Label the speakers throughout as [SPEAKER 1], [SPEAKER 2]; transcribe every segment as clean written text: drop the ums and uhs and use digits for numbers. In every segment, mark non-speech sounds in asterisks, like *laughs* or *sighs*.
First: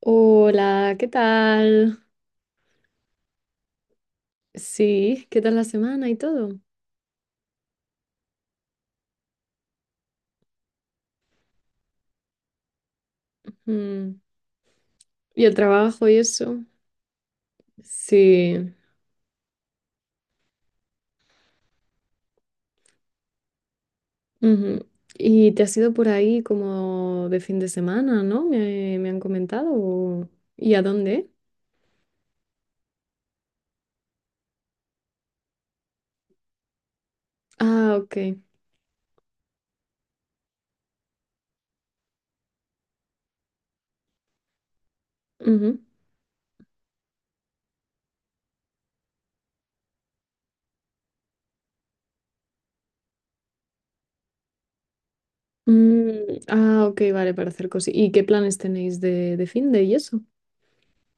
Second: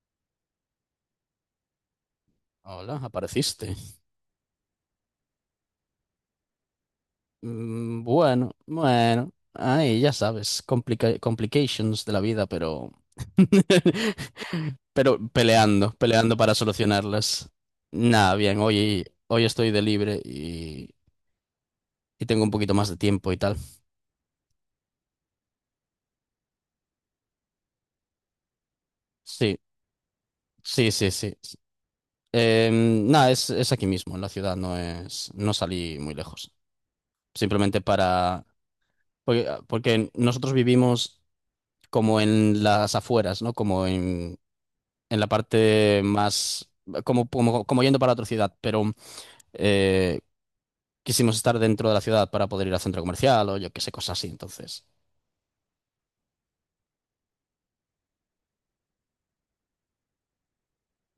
[SPEAKER 1] Hola, ¿qué tal?
[SPEAKER 2] Hola, apareciste.
[SPEAKER 1] Sí, ¿qué tal la semana y todo?
[SPEAKER 2] Bueno, bueno, ahí ya sabes, complications de la vida, pero...
[SPEAKER 1] Mm,
[SPEAKER 2] *laughs* pero
[SPEAKER 1] y el
[SPEAKER 2] peleando,
[SPEAKER 1] trabajo y
[SPEAKER 2] peleando para
[SPEAKER 1] eso.
[SPEAKER 2] solucionarlas. Nada, bien,
[SPEAKER 1] Sí.
[SPEAKER 2] hoy estoy de libre y tengo un poquito más de tiempo y tal.
[SPEAKER 1] Ujú. Y te has ido por ahí como de fin de semana, ¿no? Me han
[SPEAKER 2] Sí,
[SPEAKER 1] comentado. O- ¿Y a
[SPEAKER 2] sí, sí,
[SPEAKER 1] dónde?
[SPEAKER 2] sí. Nada, es aquí mismo, en la ciudad, no salí muy lejos. Simplemente
[SPEAKER 1] Ah, ok.
[SPEAKER 2] para... Porque, porque nosotros vivimos como en las afueras, ¿no? Como en la
[SPEAKER 1] Ujú.
[SPEAKER 2] parte más, como yendo para otra ciudad, pero eh, quisimos estar dentro de la ciudad para poder ir al centro comercial o yo qué sé, cosas así. Entonces,
[SPEAKER 1] Mm, ah, ok, vale, para hacer cosas. ¿Y qué planes tenéis de fin de y eso?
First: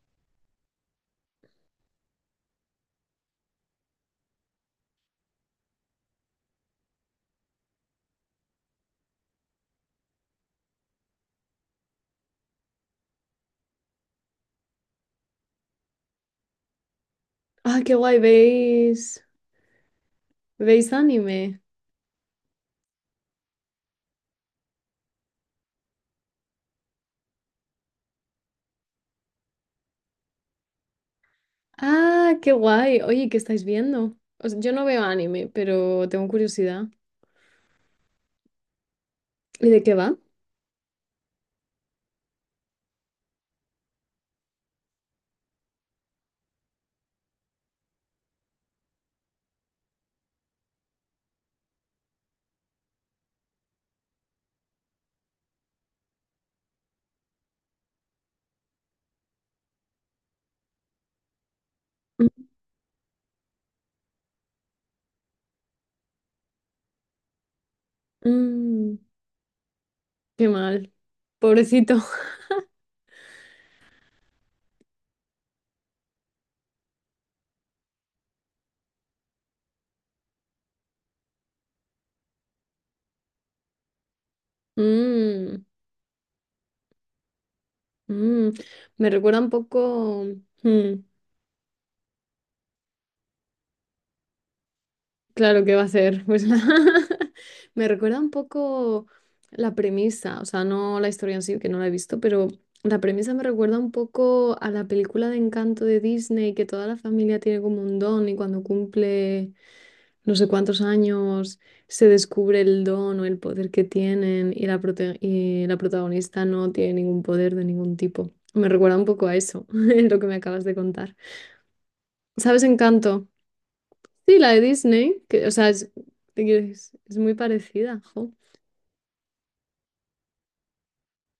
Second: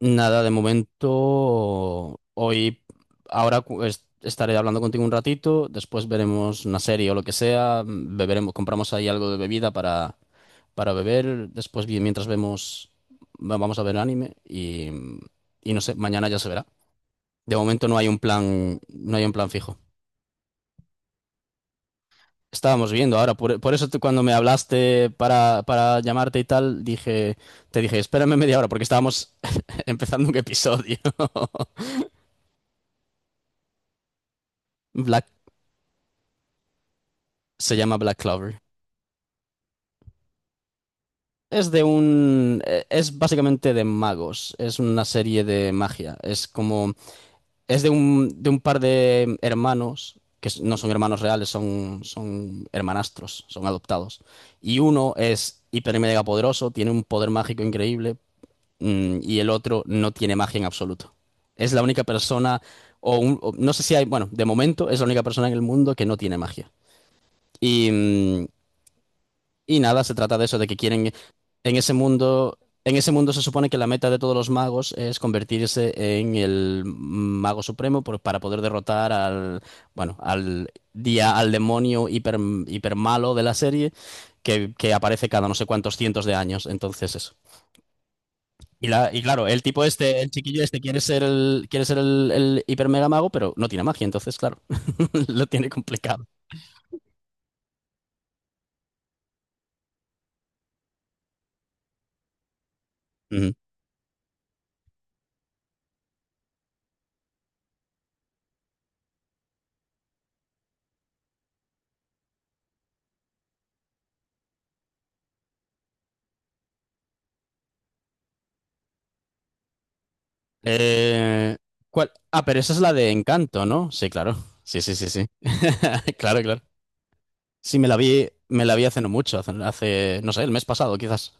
[SPEAKER 2] nada, de momento, hoy, ahora estaré hablando contigo un ratito, después veremos una serie o lo que sea, beberemos, compramos ahí algo de bebida para beber, después mientras vemos, vamos a ver anime y no sé, mañana ya se verá. De
[SPEAKER 1] Ah,
[SPEAKER 2] momento
[SPEAKER 1] qué
[SPEAKER 2] no hay
[SPEAKER 1] guay,
[SPEAKER 2] un plan, no
[SPEAKER 1] ¿veis?
[SPEAKER 2] hay un plan fijo.
[SPEAKER 1] ¿Veis anime?
[SPEAKER 2] Estábamos viendo ahora, por eso tú cuando me hablaste para llamarte y tal, dije, te dije, espérame media hora porque estábamos *laughs* empezando un episodio. *laughs*
[SPEAKER 1] Ah, qué guay. Oye, ¿qué estáis viendo? O sea, yo no veo
[SPEAKER 2] Black,
[SPEAKER 1] anime, pero tengo curiosidad.
[SPEAKER 2] se llama Black Clover.
[SPEAKER 1] ¿Y de qué va?
[SPEAKER 2] Es de un, es básicamente de magos, es una serie de magia, es como, es de un par de hermanos, que no son hermanos reales, son, son hermanastros, son adoptados. Y uno es hiper y mega poderoso, tiene un poder mágico increíble, y el otro no tiene magia en absoluto. Es la única persona, o, o no sé si hay, bueno, de momento es la única persona en el mundo que no tiene magia. Y,
[SPEAKER 1] Mm,
[SPEAKER 2] y nada, se trata de
[SPEAKER 1] qué
[SPEAKER 2] eso, de que
[SPEAKER 1] mal.
[SPEAKER 2] quieren, en ese
[SPEAKER 1] Pobrecito. *laughs*
[SPEAKER 2] mundo, en ese mundo se supone que la meta de todos los magos es convertirse en el mago supremo para poder derrotar al, bueno, al día, al demonio hiper, hiper malo de la serie que aparece cada no
[SPEAKER 1] Mm,
[SPEAKER 2] sé cuántos cientos de años. Entonces eso.
[SPEAKER 1] mm.
[SPEAKER 2] Y,
[SPEAKER 1] Me
[SPEAKER 2] y
[SPEAKER 1] recuerda
[SPEAKER 2] claro,
[SPEAKER 1] un
[SPEAKER 2] el tipo este,
[SPEAKER 1] poco.
[SPEAKER 2] el chiquillo este
[SPEAKER 1] Mm,
[SPEAKER 2] quiere ser el hiper mega mago, pero no tiene magia, entonces, claro, *laughs* lo
[SPEAKER 1] claro
[SPEAKER 2] tiene
[SPEAKER 1] qué va a ser.
[SPEAKER 2] complicado.
[SPEAKER 1] Pues, *laughs* me recuerda un poco la premisa. O sea, no la historia en sí, que no la he visto, pero la premisa me
[SPEAKER 2] Ujú.
[SPEAKER 1] recuerda un poco a la película de Encanto de Disney, que toda la familia tiene como un don y cuando cumple. No sé cuántos años se descubre el don o el poder que tienen y y la protagonista no tiene ningún poder de ningún tipo. Me recuerda un poco a eso, *laughs* lo que me acabas de contar.
[SPEAKER 2] Eh, ¿Cuál? Ah, pero
[SPEAKER 1] ¿Sabes
[SPEAKER 2] esa es la de
[SPEAKER 1] Encanto?
[SPEAKER 2] Encanto, ¿no? Sí, claro.
[SPEAKER 1] Sí, la de
[SPEAKER 2] Sí, sí, sí,
[SPEAKER 1] Disney,
[SPEAKER 2] sí.
[SPEAKER 1] que, o sea,
[SPEAKER 2] *laughs* Claro,
[SPEAKER 1] te quiero
[SPEAKER 2] claro.
[SPEAKER 1] decir, es muy
[SPEAKER 2] Sí,
[SPEAKER 1] parecida, jo.
[SPEAKER 2] me la vi hace no mucho, hace, hace, no sé, el mes pasado, quizás.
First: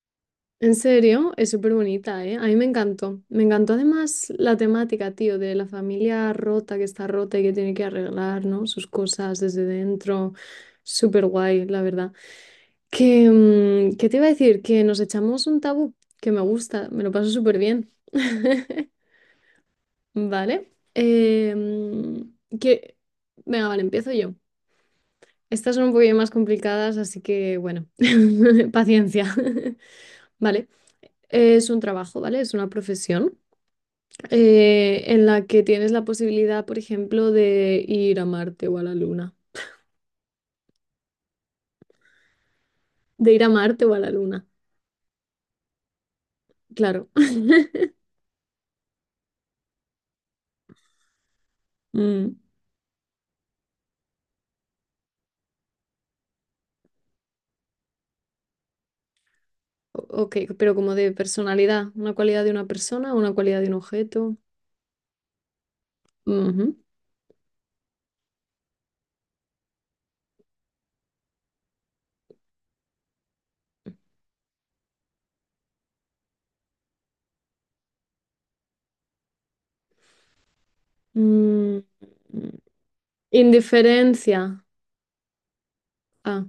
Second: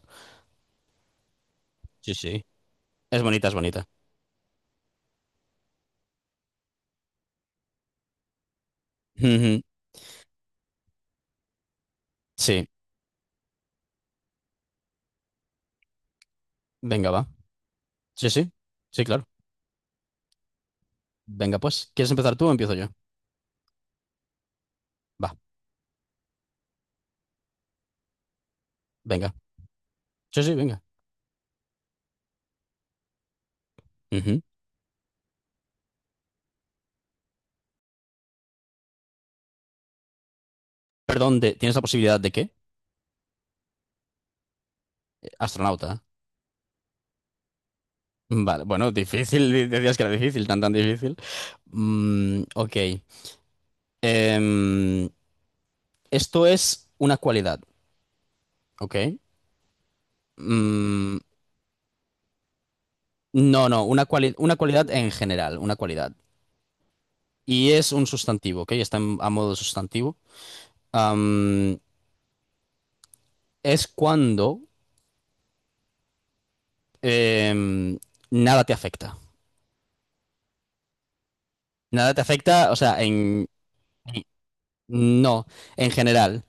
[SPEAKER 1] En serio, es súper
[SPEAKER 2] Sí,
[SPEAKER 1] bonita, ¿eh? A
[SPEAKER 2] sí.
[SPEAKER 1] mí me encantó.
[SPEAKER 2] Es
[SPEAKER 1] Me
[SPEAKER 2] bonita, es
[SPEAKER 1] encantó
[SPEAKER 2] bonita.
[SPEAKER 1] además la temática, tío, de la familia rota que está rota y que tiene que arreglar, ¿no? Sus cosas
[SPEAKER 2] Ujú.
[SPEAKER 1] desde dentro. Súper guay, la verdad.
[SPEAKER 2] Sí,
[SPEAKER 1] Que, ¿qué te iba a decir? Que nos echamos un tabú, que me gusta, me lo
[SPEAKER 2] venga, va.
[SPEAKER 1] paso súper bien.
[SPEAKER 2] Sí, sí.
[SPEAKER 1] *laughs*
[SPEAKER 2] Sí, claro.
[SPEAKER 1] Vale.
[SPEAKER 2] Venga, pues. ¿Quieres empezar tú o empiezo yo?
[SPEAKER 1] Que... Venga, vale, empiezo yo.
[SPEAKER 2] Va,
[SPEAKER 1] Estas son un poquillo más complicadas, así que bueno, *laughs* paciencia.
[SPEAKER 2] venga.
[SPEAKER 1] *laughs*
[SPEAKER 2] Sí, sí,
[SPEAKER 1] Vale.
[SPEAKER 2] venga.
[SPEAKER 1] Es un trabajo, ¿vale? Es una profesión
[SPEAKER 2] Ujú.
[SPEAKER 1] en la que tienes la posibilidad, por ejemplo, de ir a Marte o a la Luna.
[SPEAKER 2] Perdón, ¿tienes la posibilidad de qué?
[SPEAKER 1] De ir a Marte o a la Luna,
[SPEAKER 2] Astronauta.
[SPEAKER 1] claro.
[SPEAKER 2] Vale, bueno, difícil, decías que era difícil, tan tan difícil.
[SPEAKER 1] *laughs* Mm.
[SPEAKER 2] Ok. Em, esto es una cualidad, ¿ok?
[SPEAKER 1] O- Ok, pero como de
[SPEAKER 2] Mm,
[SPEAKER 1] personalidad, una cualidad de una persona, una cualidad de
[SPEAKER 2] no,
[SPEAKER 1] un
[SPEAKER 2] no, una
[SPEAKER 1] objeto.
[SPEAKER 2] una cualidad en general, una cualidad.
[SPEAKER 1] Ujú.
[SPEAKER 2] Y es un sustantivo, ¿ok? Está a modo de sustantivo. Am, es cuando em, nada te afecta.
[SPEAKER 1] Mm,
[SPEAKER 2] Nada te afecta, o sea, en...
[SPEAKER 1] indiferencia.
[SPEAKER 2] No, en
[SPEAKER 1] Ah.
[SPEAKER 2] general.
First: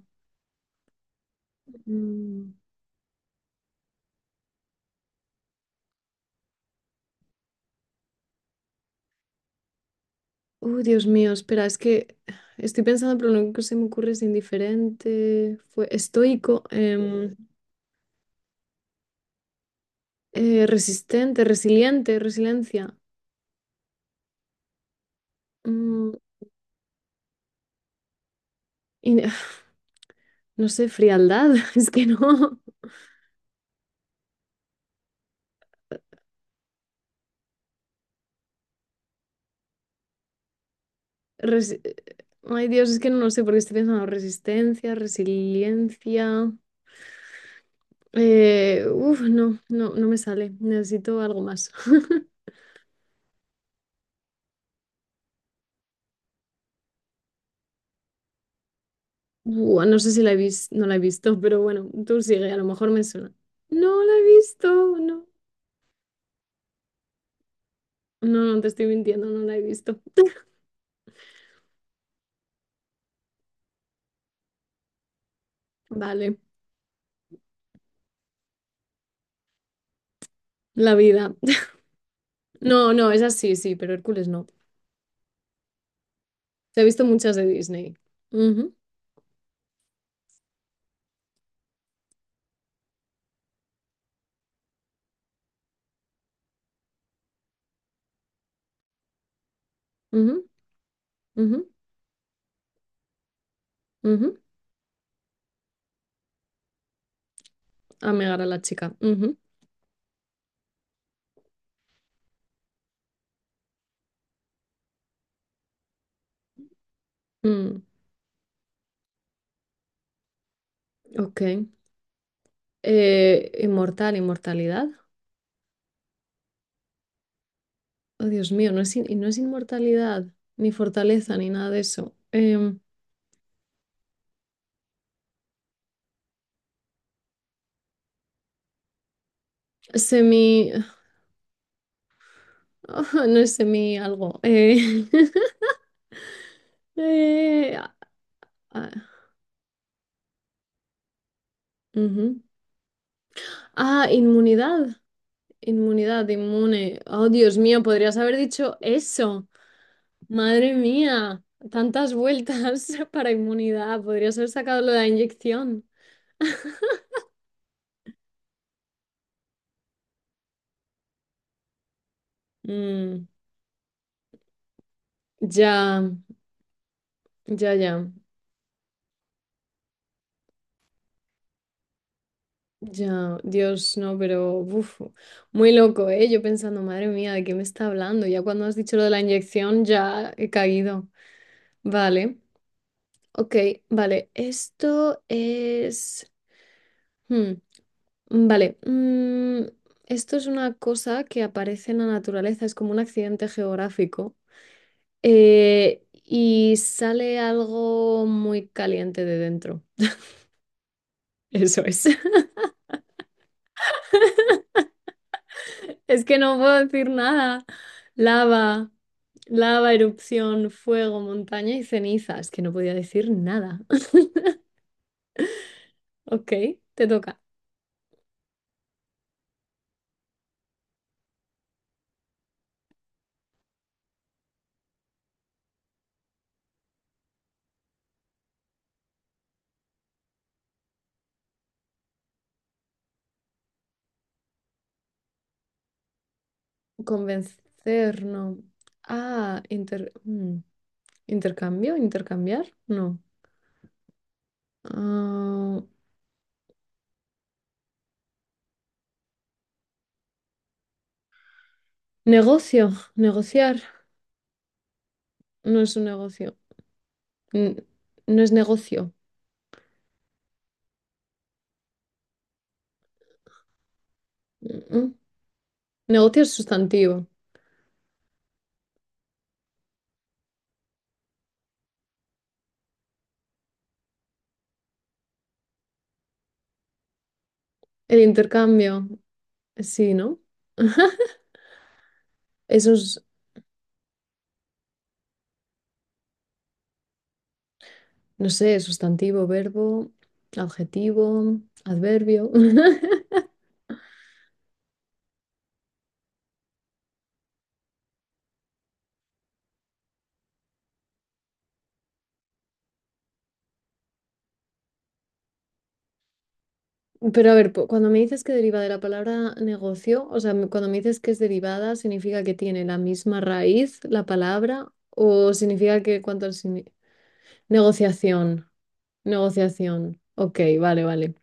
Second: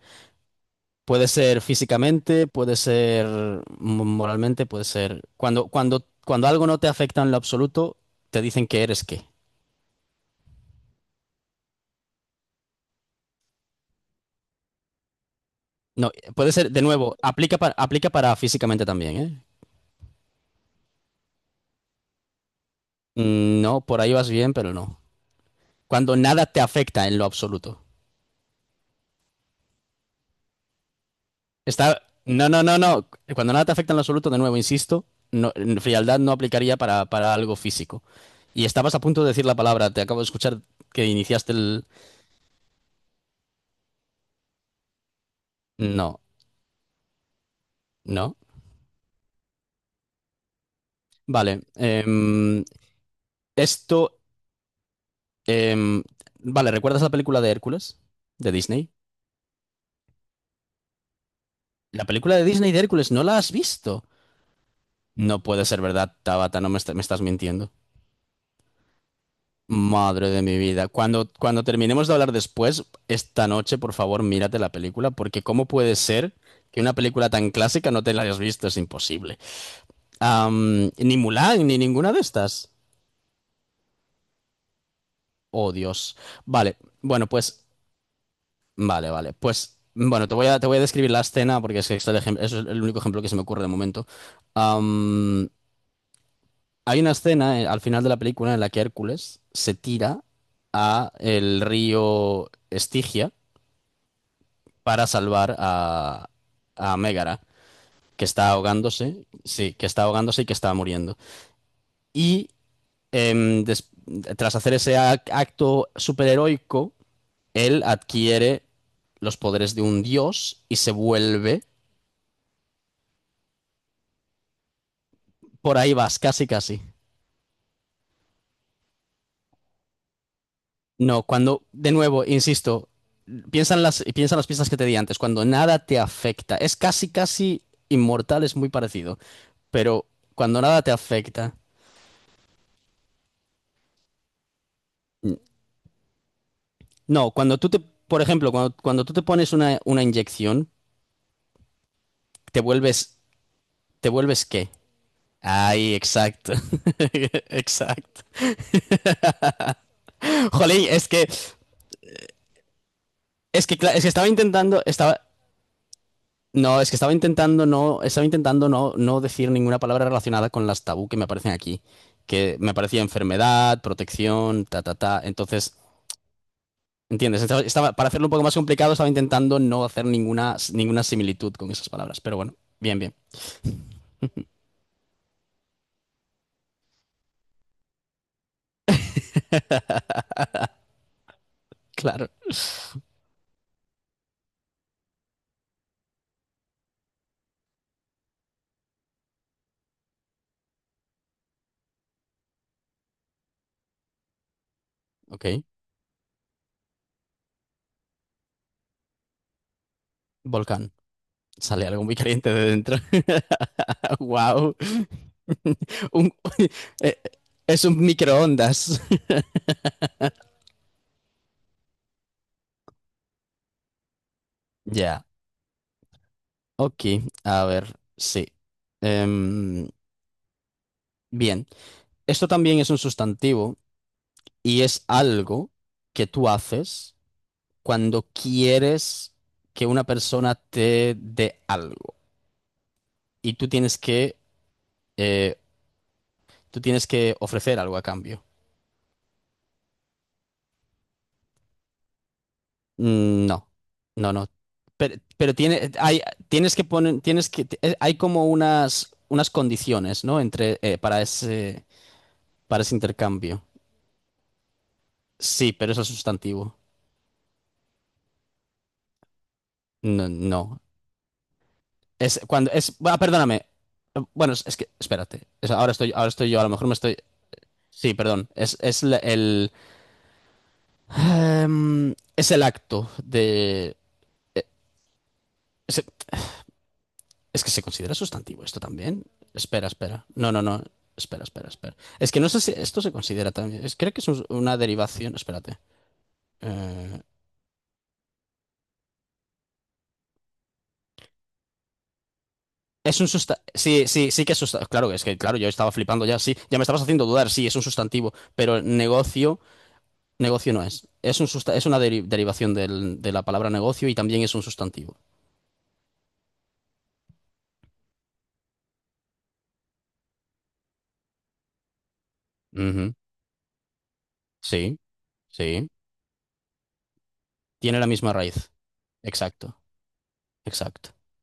[SPEAKER 2] Puede ser físicamente,
[SPEAKER 1] Mm.
[SPEAKER 2] puede ser moralmente, puede ser... Cuando, cuando, cuando algo no te afecta en lo absoluto, te dicen que eres qué.
[SPEAKER 1] Uy, Dios mío, espera, es que estoy pensando, pero lo único que se me ocurre es indiferente, fue
[SPEAKER 2] No, puede
[SPEAKER 1] estoico,
[SPEAKER 2] ser, de nuevo, aplica para, aplica para físicamente también, ¿eh?
[SPEAKER 1] resistente, resiliente, resiliencia.
[SPEAKER 2] No, por ahí vas bien, pero no.
[SPEAKER 1] Mm,
[SPEAKER 2] Cuando nada te afecta en lo absoluto.
[SPEAKER 1] in- *sighs* no sé, frialdad, *laughs* es
[SPEAKER 2] Está...
[SPEAKER 1] que
[SPEAKER 2] No,
[SPEAKER 1] no.
[SPEAKER 2] no, no, no. Cuando nada te afecta en lo absoluto, de nuevo, insisto, no, en frialdad no aplicaría para algo físico. Y estabas a punto de decir la palabra, te acabo de escuchar que iniciaste
[SPEAKER 1] Resi-
[SPEAKER 2] el...
[SPEAKER 1] Ay, Dios, es que no lo sé porque estoy pensando resistencia,
[SPEAKER 2] No,
[SPEAKER 1] resiliencia.
[SPEAKER 2] no.
[SPEAKER 1] No, no, no me sale. Necesito algo
[SPEAKER 2] Vale.
[SPEAKER 1] más. *laughs*
[SPEAKER 2] Esto, em, vale, ¿recuerdas la película de Hércules de Disney?
[SPEAKER 1] Buah, no sé si no la he visto, pero bueno,
[SPEAKER 2] La
[SPEAKER 1] tú
[SPEAKER 2] película de
[SPEAKER 1] sigue, a lo
[SPEAKER 2] Disney de
[SPEAKER 1] mejor me
[SPEAKER 2] Hércules, ¿no
[SPEAKER 1] suena.
[SPEAKER 2] la has
[SPEAKER 1] No
[SPEAKER 2] visto?
[SPEAKER 1] la he visto, no.
[SPEAKER 2] No puede ser verdad, Tabata, no me, me estás mintiendo.
[SPEAKER 1] No, no te estoy mintiendo, no la he visto.
[SPEAKER 2] Madre de mi vida. Cuando, cuando terminemos de hablar después, esta noche, por favor, mírate la película, porque ¿cómo puede
[SPEAKER 1] *laughs*
[SPEAKER 2] ser
[SPEAKER 1] Vale,
[SPEAKER 2] que una película tan clásica no te la hayas visto? Es imposible.
[SPEAKER 1] la
[SPEAKER 2] Ni
[SPEAKER 1] vida.
[SPEAKER 2] Mulan,
[SPEAKER 1] *laughs*
[SPEAKER 2] ni ninguna de estas.
[SPEAKER 1] No, no, es sí, sí, pero Hércules no.
[SPEAKER 2] Oh, Dios. Vale,
[SPEAKER 1] Se ha visto
[SPEAKER 2] bueno,
[SPEAKER 1] muchas de
[SPEAKER 2] pues
[SPEAKER 1] Disney. Ujú,
[SPEAKER 2] vale, vale. Pues bueno, te voy a describir la escena porque es que este es el es el único ejemplo que se me ocurre de momento. Am, hay una escena al final de la película en la que Hércules se tira
[SPEAKER 1] ujú,
[SPEAKER 2] a el
[SPEAKER 1] ujú,
[SPEAKER 2] río Estigia
[SPEAKER 1] ujú.
[SPEAKER 2] para salvar a Mégara,
[SPEAKER 1] A
[SPEAKER 2] que
[SPEAKER 1] Megar a
[SPEAKER 2] está
[SPEAKER 1] la chica.
[SPEAKER 2] ahogándose,
[SPEAKER 1] Ujú,
[SPEAKER 2] sí, que está ahogándose y que está muriendo. Y em, des- tras hacer ese acto superheroico,
[SPEAKER 1] mm,
[SPEAKER 2] él adquiere los poderes de un dios y se
[SPEAKER 1] ok.
[SPEAKER 2] vuelve.
[SPEAKER 1] Inmortal, inmortalidad.
[SPEAKER 2] Por ahí vas, casi, casi.
[SPEAKER 1] Oh, Dios mío, y no es inmortalidad, ni
[SPEAKER 2] No,
[SPEAKER 1] fortaleza, ni
[SPEAKER 2] cuando,
[SPEAKER 1] nada de
[SPEAKER 2] de
[SPEAKER 1] eso.
[SPEAKER 2] nuevo,
[SPEAKER 1] Em,
[SPEAKER 2] insisto, piensa en las pistas que te di antes, cuando nada te afecta. Es casi, casi inmortal, es muy parecido, pero cuando
[SPEAKER 1] semi.
[SPEAKER 2] nada te afecta.
[SPEAKER 1] *laughs* No es semi algo. *laughs*
[SPEAKER 2] No, cuando tú te,
[SPEAKER 1] Ah,
[SPEAKER 2] por ejemplo, cuando,
[SPEAKER 1] ah,
[SPEAKER 2] cuando tú te pones una inyección,
[SPEAKER 1] ujú.
[SPEAKER 2] te vuelves,
[SPEAKER 1] Ah,
[SPEAKER 2] ¿te vuelves qué?
[SPEAKER 1] inmunidad.
[SPEAKER 2] Ay,
[SPEAKER 1] Inmunidad,
[SPEAKER 2] exacto.
[SPEAKER 1] inmune. Oh,
[SPEAKER 2] *laughs*
[SPEAKER 1] Dios mío, podrías
[SPEAKER 2] Exacto.
[SPEAKER 1] haber dicho eso. Madre
[SPEAKER 2] Jolín, es que,
[SPEAKER 1] mía, tantas vueltas *laughs* para
[SPEAKER 2] es que,
[SPEAKER 1] inmunidad.
[SPEAKER 2] es que estaba
[SPEAKER 1] Podrías haber sacado
[SPEAKER 2] intentando,
[SPEAKER 1] lo de la
[SPEAKER 2] estaba,
[SPEAKER 1] inyección.
[SPEAKER 2] no, es que estaba intentando no, no decir ninguna palabra relacionada con las tabú que me aparecen aquí, que me aparecía
[SPEAKER 1] Mm,
[SPEAKER 2] enfermedad, protección, ta, ta, ta. Entonces,
[SPEAKER 1] ya,
[SPEAKER 2] ¿entiendes? Estaba,
[SPEAKER 1] ya, ya.
[SPEAKER 2] para hacerlo un poco más complicado, estaba intentando no hacer ninguna, ninguna similitud con esas palabras. Pero bueno, bien, bien.
[SPEAKER 1] Ya, Dios, no, pero uf, muy loco, ¿eh? Yo pensando, madre mía, ¿de qué me está hablando? Ya cuando has dicho lo de la inyección,
[SPEAKER 2] *laughs*
[SPEAKER 1] ya he caído.
[SPEAKER 2] Claro.
[SPEAKER 1] Vale, ok, vale, esto es... hmm, vale, esto es una cosa que aparece en la naturaleza, es como un accidente geográfico
[SPEAKER 2] Ok.
[SPEAKER 1] y sale algo muy caliente de dentro.
[SPEAKER 2] Volcán.
[SPEAKER 1] *laughs* Eso
[SPEAKER 2] Sale algo
[SPEAKER 1] es.
[SPEAKER 2] muy caliente de dentro. *laughs* Wow. *laughs*
[SPEAKER 1] Es
[SPEAKER 2] Un-
[SPEAKER 1] que no puedo
[SPEAKER 2] *laughs*
[SPEAKER 1] decir
[SPEAKER 2] eh,
[SPEAKER 1] nada.
[SPEAKER 2] es un
[SPEAKER 1] Lava,
[SPEAKER 2] microondas. *laughs*
[SPEAKER 1] lava, erupción, fuego, montaña y ceniza. Es que no podía decir nada. *laughs*
[SPEAKER 2] Ya.
[SPEAKER 1] Ok,
[SPEAKER 2] Ok,
[SPEAKER 1] te toca.
[SPEAKER 2] a ver, sí. Em, bien, esto también es un sustantivo y es algo que tú haces cuando quieres que una persona te dé algo y tú tienes que, eh, tú tienes que ofrecer algo a
[SPEAKER 1] Convencer,
[SPEAKER 2] cambio.
[SPEAKER 1] no. Ah, inter- mm, intercambio, intercambiar, no.
[SPEAKER 2] No, no, no. Pero
[SPEAKER 1] Ah,
[SPEAKER 2] tiene, hay, tienes que poner, tienes que, hay como unas, unas condiciones, ¿no? Entre, para
[SPEAKER 1] negocio,
[SPEAKER 2] ese intercambio.
[SPEAKER 1] negociar.
[SPEAKER 2] Sí,
[SPEAKER 1] No
[SPEAKER 2] pero
[SPEAKER 1] es
[SPEAKER 2] eso
[SPEAKER 1] un
[SPEAKER 2] es
[SPEAKER 1] negocio.
[SPEAKER 2] sustantivo.
[SPEAKER 1] N- No es negocio.
[SPEAKER 2] No, no. Es cuando es. Ah, perdóname. Bueno, es que.
[SPEAKER 1] Mm, mm.
[SPEAKER 2] Espérate. Ahora
[SPEAKER 1] Negocio
[SPEAKER 2] estoy
[SPEAKER 1] es
[SPEAKER 2] yo, a lo mejor me estoy.
[SPEAKER 1] sustantivo.
[SPEAKER 2] Sí, perdón. Es, el. Es el acto de. eh, Es, es que se considera
[SPEAKER 1] El
[SPEAKER 2] sustantivo esto
[SPEAKER 1] intercambio,
[SPEAKER 2] también. Espera,
[SPEAKER 1] sí,
[SPEAKER 2] espera.
[SPEAKER 1] ¿no?
[SPEAKER 2] No, no, no. Espera, espera, espera. Es que no sé si
[SPEAKER 1] Eso
[SPEAKER 2] esto se
[SPEAKER 1] es.
[SPEAKER 2] considera también. Creo que es una derivación. Espérate. Eh,
[SPEAKER 1] No sé, sustantivo, verbo, adjetivo, adverbio.
[SPEAKER 2] es un
[SPEAKER 1] *laughs*
[SPEAKER 2] sustantivo. Sí, sí, sí que es sustantivo. Claro, es que, claro, yo estaba flipando ya. Sí, ya me estabas haciendo dudar. Sí, es un sustantivo. Pero negocio. Negocio no es. Es un es una derivación de la palabra negocio y también es un sustantivo.
[SPEAKER 1] Pero a ver, cuando me dices que deriva de la palabra negocio, o sea, cuando me dices que es derivada, ¿significa que tiene la
[SPEAKER 2] Ujú.
[SPEAKER 1] misma raíz la palabra?
[SPEAKER 2] Sí,
[SPEAKER 1] ¿O
[SPEAKER 2] sí.
[SPEAKER 1] significa que cuánto al sini-
[SPEAKER 2] Tiene la misma
[SPEAKER 1] Negociación,
[SPEAKER 2] raíz. Exacto,
[SPEAKER 1] negociación. Ok, vale,
[SPEAKER 2] exacto.
[SPEAKER 1] vale.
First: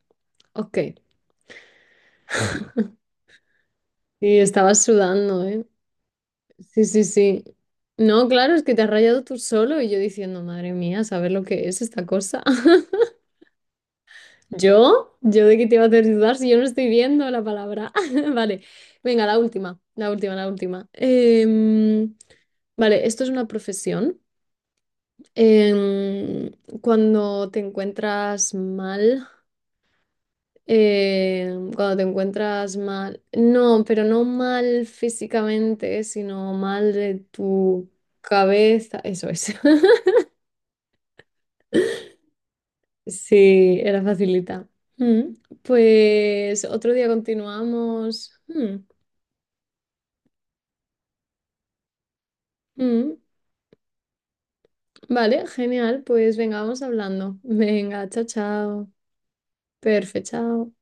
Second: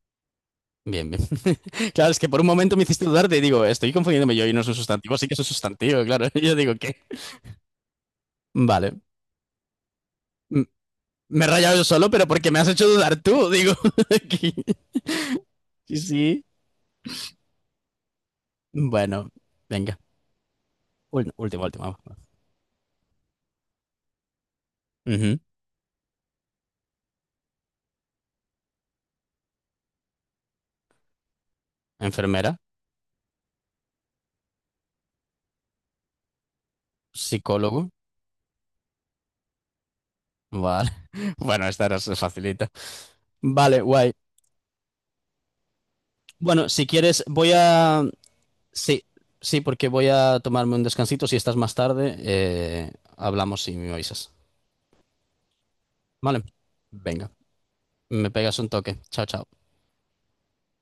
[SPEAKER 1] Ok.
[SPEAKER 2] Bien, bien. *laughs* Claro, es que por un momento me hiciste dudar y digo, estoy confundiéndome
[SPEAKER 1] Y
[SPEAKER 2] yo y no es un
[SPEAKER 1] estabas
[SPEAKER 2] sustantivo, sí que es
[SPEAKER 1] sudando,
[SPEAKER 2] un
[SPEAKER 1] ¿eh?
[SPEAKER 2] sustantivo, claro. *laughs* Yo digo,
[SPEAKER 1] Sí,
[SPEAKER 2] ¿qué?
[SPEAKER 1] sí, sí. No, claro, es que te has
[SPEAKER 2] Vale.
[SPEAKER 1] rayado tú solo y yo diciendo,
[SPEAKER 2] M-
[SPEAKER 1] madre mía, saber lo
[SPEAKER 2] me he
[SPEAKER 1] que
[SPEAKER 2] rayado
[SPEAKER 1] es
[SPEAKER 2] yo
[SPEAKER 1] esta
[SPEAKER 2] solo, pero
[SPEAKER 1] cosa.
[SPEAKER 2] porque me has hecho
[SPEAKER 1] *laughs*
[SPEAKER 2] dudar tú, digo. *laughs* aquí.
[SPEAKER 1] ¿Yo? ¿Yo de qué te iba a
[SPEAKER 2] Sí,
[SPEAKER 1] hacer dudar
[SPEAKER 2] sí.
[SPEAKER 1] si yo no estoy viendo la palabra? *laughs* Vale, venga,
[SPEAKER 2] Bueno,
[SPEAKER 1] la última,
[SPEAKER 2] venga.
[SPEAKER 1] la última, la última.
[SPEAKER 2] Última, última.
[SPEAKER 1] Vale, esto es una profesión.
[SPEAKER 2] Ujú.
[SPEAKER 1] Em, cuando te encuentras mal, cuando te
[SPEAKER 2] Enfermera,
[SPEAKER 1] encuentras mal, no, pero no mal físicamente, sino mal de tu
[SPEAKER 2] psicólogo.
[SPEAKER 1] cabeza, eso es. *laughs*
[SPEAKER 2] Vale. *laughs* Bueno, esta era facilita.
[SPEAKER 1] Sí,
[SPEAKER 2] Vale,
[SPEAKER 1] era
[SPEAKER 2] guay.
[SPEAKER 1] facilita. Mm, pues
[SPEAKER 2] Bueno, si
[SPEAKER 1] otro día
[SPEAKER 2] quieres, voy a...
[SPEAKER 1] continuamos. Mm.
[SPEAKER 2] Sí, sí, porque voy a tomarme un descansito. Si estás más tarde,
[SPEAKER 1] Mm,
[SPEAKER 2] hablamos y me avisas.
[SPEAKER 1] vale, genial. Pues
[SPEAKER 2] Vale,
[SPEAKER 1] venga, vamos
[SPEAKER 2] venga,
[SPEAKER 1] hablando. *laughs* Venga, chao,
[SPEAKER 2] me pegas un
[SPEAKER 1] chao.
[SPEAKER 2] toque. Chao, chao.
[SPEAKER 1] Perfecto, chao.